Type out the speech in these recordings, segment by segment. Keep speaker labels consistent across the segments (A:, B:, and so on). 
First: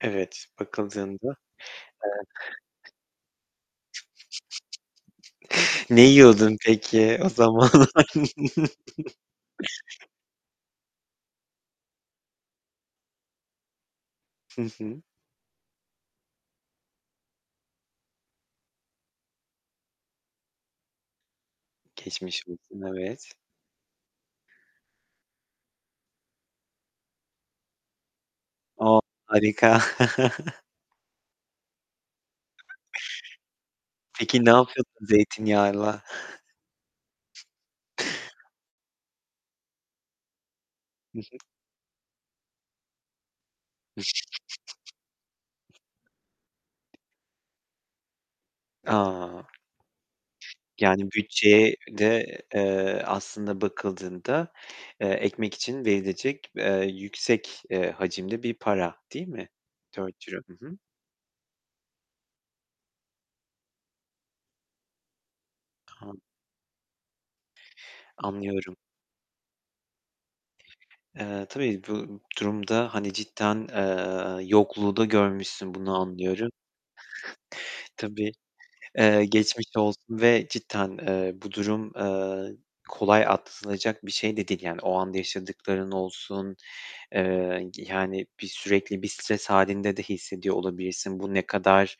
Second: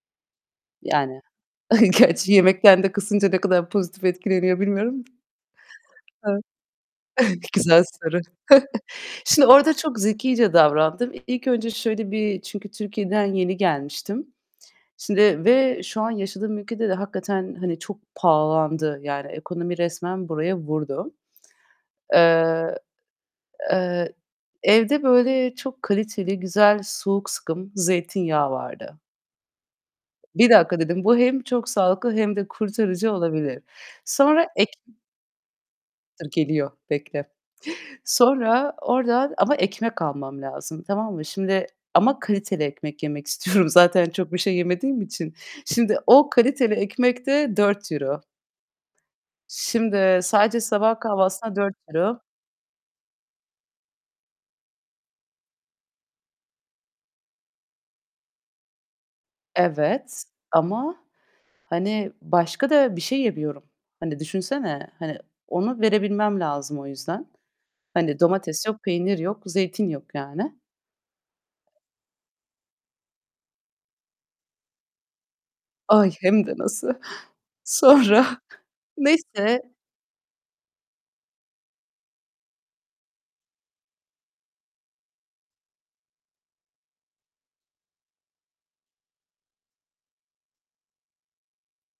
A: Evet,
B: Yani,
A: bakıldığında.
B: gerçi yemekten
A: Eee...
B: de kısınca ne kadar pozitif etkileniyor bilmiyorum
A: Ne
B: da. Evet,
A: yiyordun peki o
B: güzel
A: zamanlar?
B: soru. Şimdi orada çok zekice davrandım. İlk önce şöyle bir çünkü Türkiye'den yeni gelmiştim.
A: Hı hı.
B: Şimdi ve şu an yaşadığım ülkede de hakikaten, hani, çok pahalandı. Yani ekonomi resmen buraya vurdu.
A: Geçmiş
B: Eee,
A: olsun, evet.
B: eee, evde böyle çok kaliteli, güzel, soğuk sıkım zeytinyağı vardı.
A: O, harika!
B: "1 dakika." dedim. "Bu hem çok sağlıklı hem de kurtarıcı olabilir."
A: Peki,
B: Sonra
A: ne
B: ek
A: yapıyordun zeytinyağıyla?
B: Dur geliyor, bekle. Sonra oradan Ama ekmek almam lazım, tamam
A: Hı
B: mı?
A: hı.
B: Şimdi ama kaliteli ekmek yemek istiyorum. Zaten çok bir şey yemediğim için. Şimdi o kaliteli ekmek de €4
A: A!
B: Şimdi, sadece sabah
A: Yani,
B: kahvaltısına
A: bütçeye
B: €4
A: de, eee, aslında bakıldığında, eee, ekmek için verilecek, eee, yüksek, eee, hacimli bir para, değil mi dört
B: Evet
A: euro? Hı hı.
B: ama, hani, başka da bir şey yemiyorum. Hani, düşünsene, hani, onu
A: Tam
B: verebilmem lazım o yüzden. Hani, domates
A: Anlıyorum.
B: yok, peynir yok, zeytin yok yani.
A: Eee, tabii bu durumda, hani, cidden, eee, yokluğu da görmüşsün, bunu
B: Ay, hem
A: anlıyorum.
B: de nasıl! Sonra,
A: Tabii, eee,
B: neyse
A: geçmiş olsun ve cidden, eee, bu durum, eee, kolay atlatılacak bir şey de değil. Yani o anda yaşadıkların olsun, eee, g yani bir sürekli bir stres hâlinde de hissediyor olabilirsin. Bu ne kadar,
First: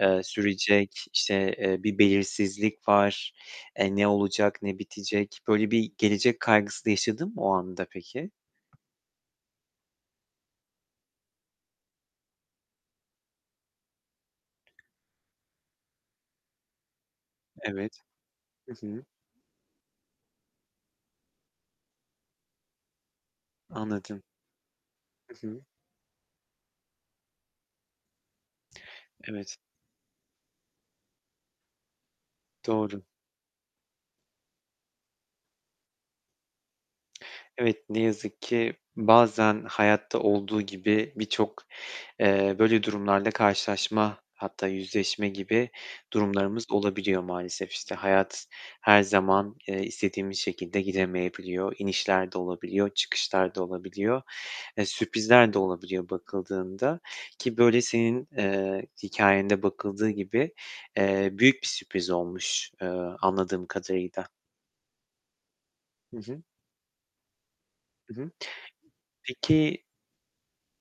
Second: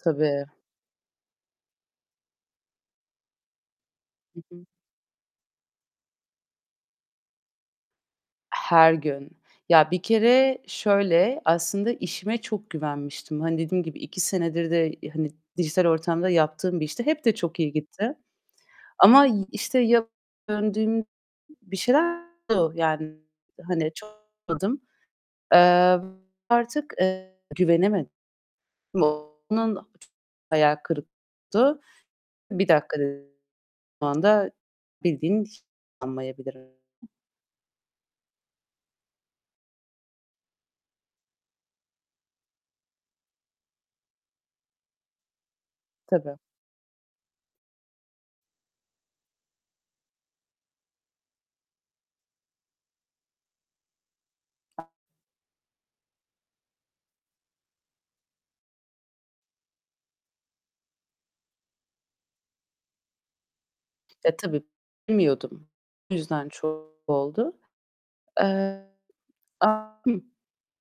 A: eee, sürecek? İşte, eee, bir belirsizlik var. E, ne
B: Hı
A: olacak,
B: hı.
A: ne bitecek? Böyle bir gelecek kaygısı da yaşadın mı o anda peki?
B: Her gün. Ya, bir kere şöyle; aslında işime çok güvenmiştim. Hani, dediğim gibi 2 senedir de, iii, hani, dijital ortamda yaptığım bir işti. Hep de çok iyi
A: Evet,
B: gitti.
A: hı hı.
B: Ama y işte, ya [unintelligible] döndüğüm bir şeyler oldu yani, hani,
A: Anladım.
B: çok [unintelligible] olmadım.
A: Hı hı.
B: Emm, artık, eee, güvenemedim. [unintelligible]
A: Evet.
B: Onun çok hayal kırıklığı oldu. "1 dakika."
A: Doğru.
B: dedim, "Şu anda bildiğin [unintelligible] mayabilirim"
A: Evet, ne yazık ki bazen hayatta olduğu gibi birçok, eee, böyle durumlarla karşılaşma, hatta yüzleşme gibi
B: Tabii.
A: durumlarımız olabiliyor maalesef. İşte, hayat her zaman, eee, istediğimiz şekilde gidemeyebiliyor. İnişler de olabiliyor, çıkışlar da olabiliyor. E,
B: [unintelligible]
A: sürprizler de olabiliyor bakıldığında, ki böyle senin, eee, hikâyende bakıldığı gibi, eee, büyük bir sürpriz olmuş, eee, anladığım kadarıyla.
B: E, tabii. Bilmiyordum. O
A: Hı hı.
B: yüzden çok [unintelligible] oldu.
A: Hı hı.
B: Eee,
A: Peki,
B: aaa Hı?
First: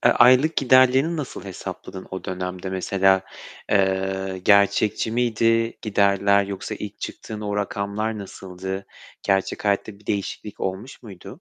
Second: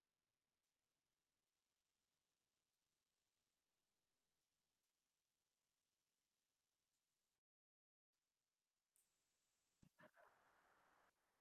A: e, aylık giderlerini nasıl hesapladın o dönemde mesela? Eee, gerçekçi miydi giderler yoksa ilk çıktığın o rakamlar nasıldı? Gerçek hayatta bir değişiklik olmuş muydu?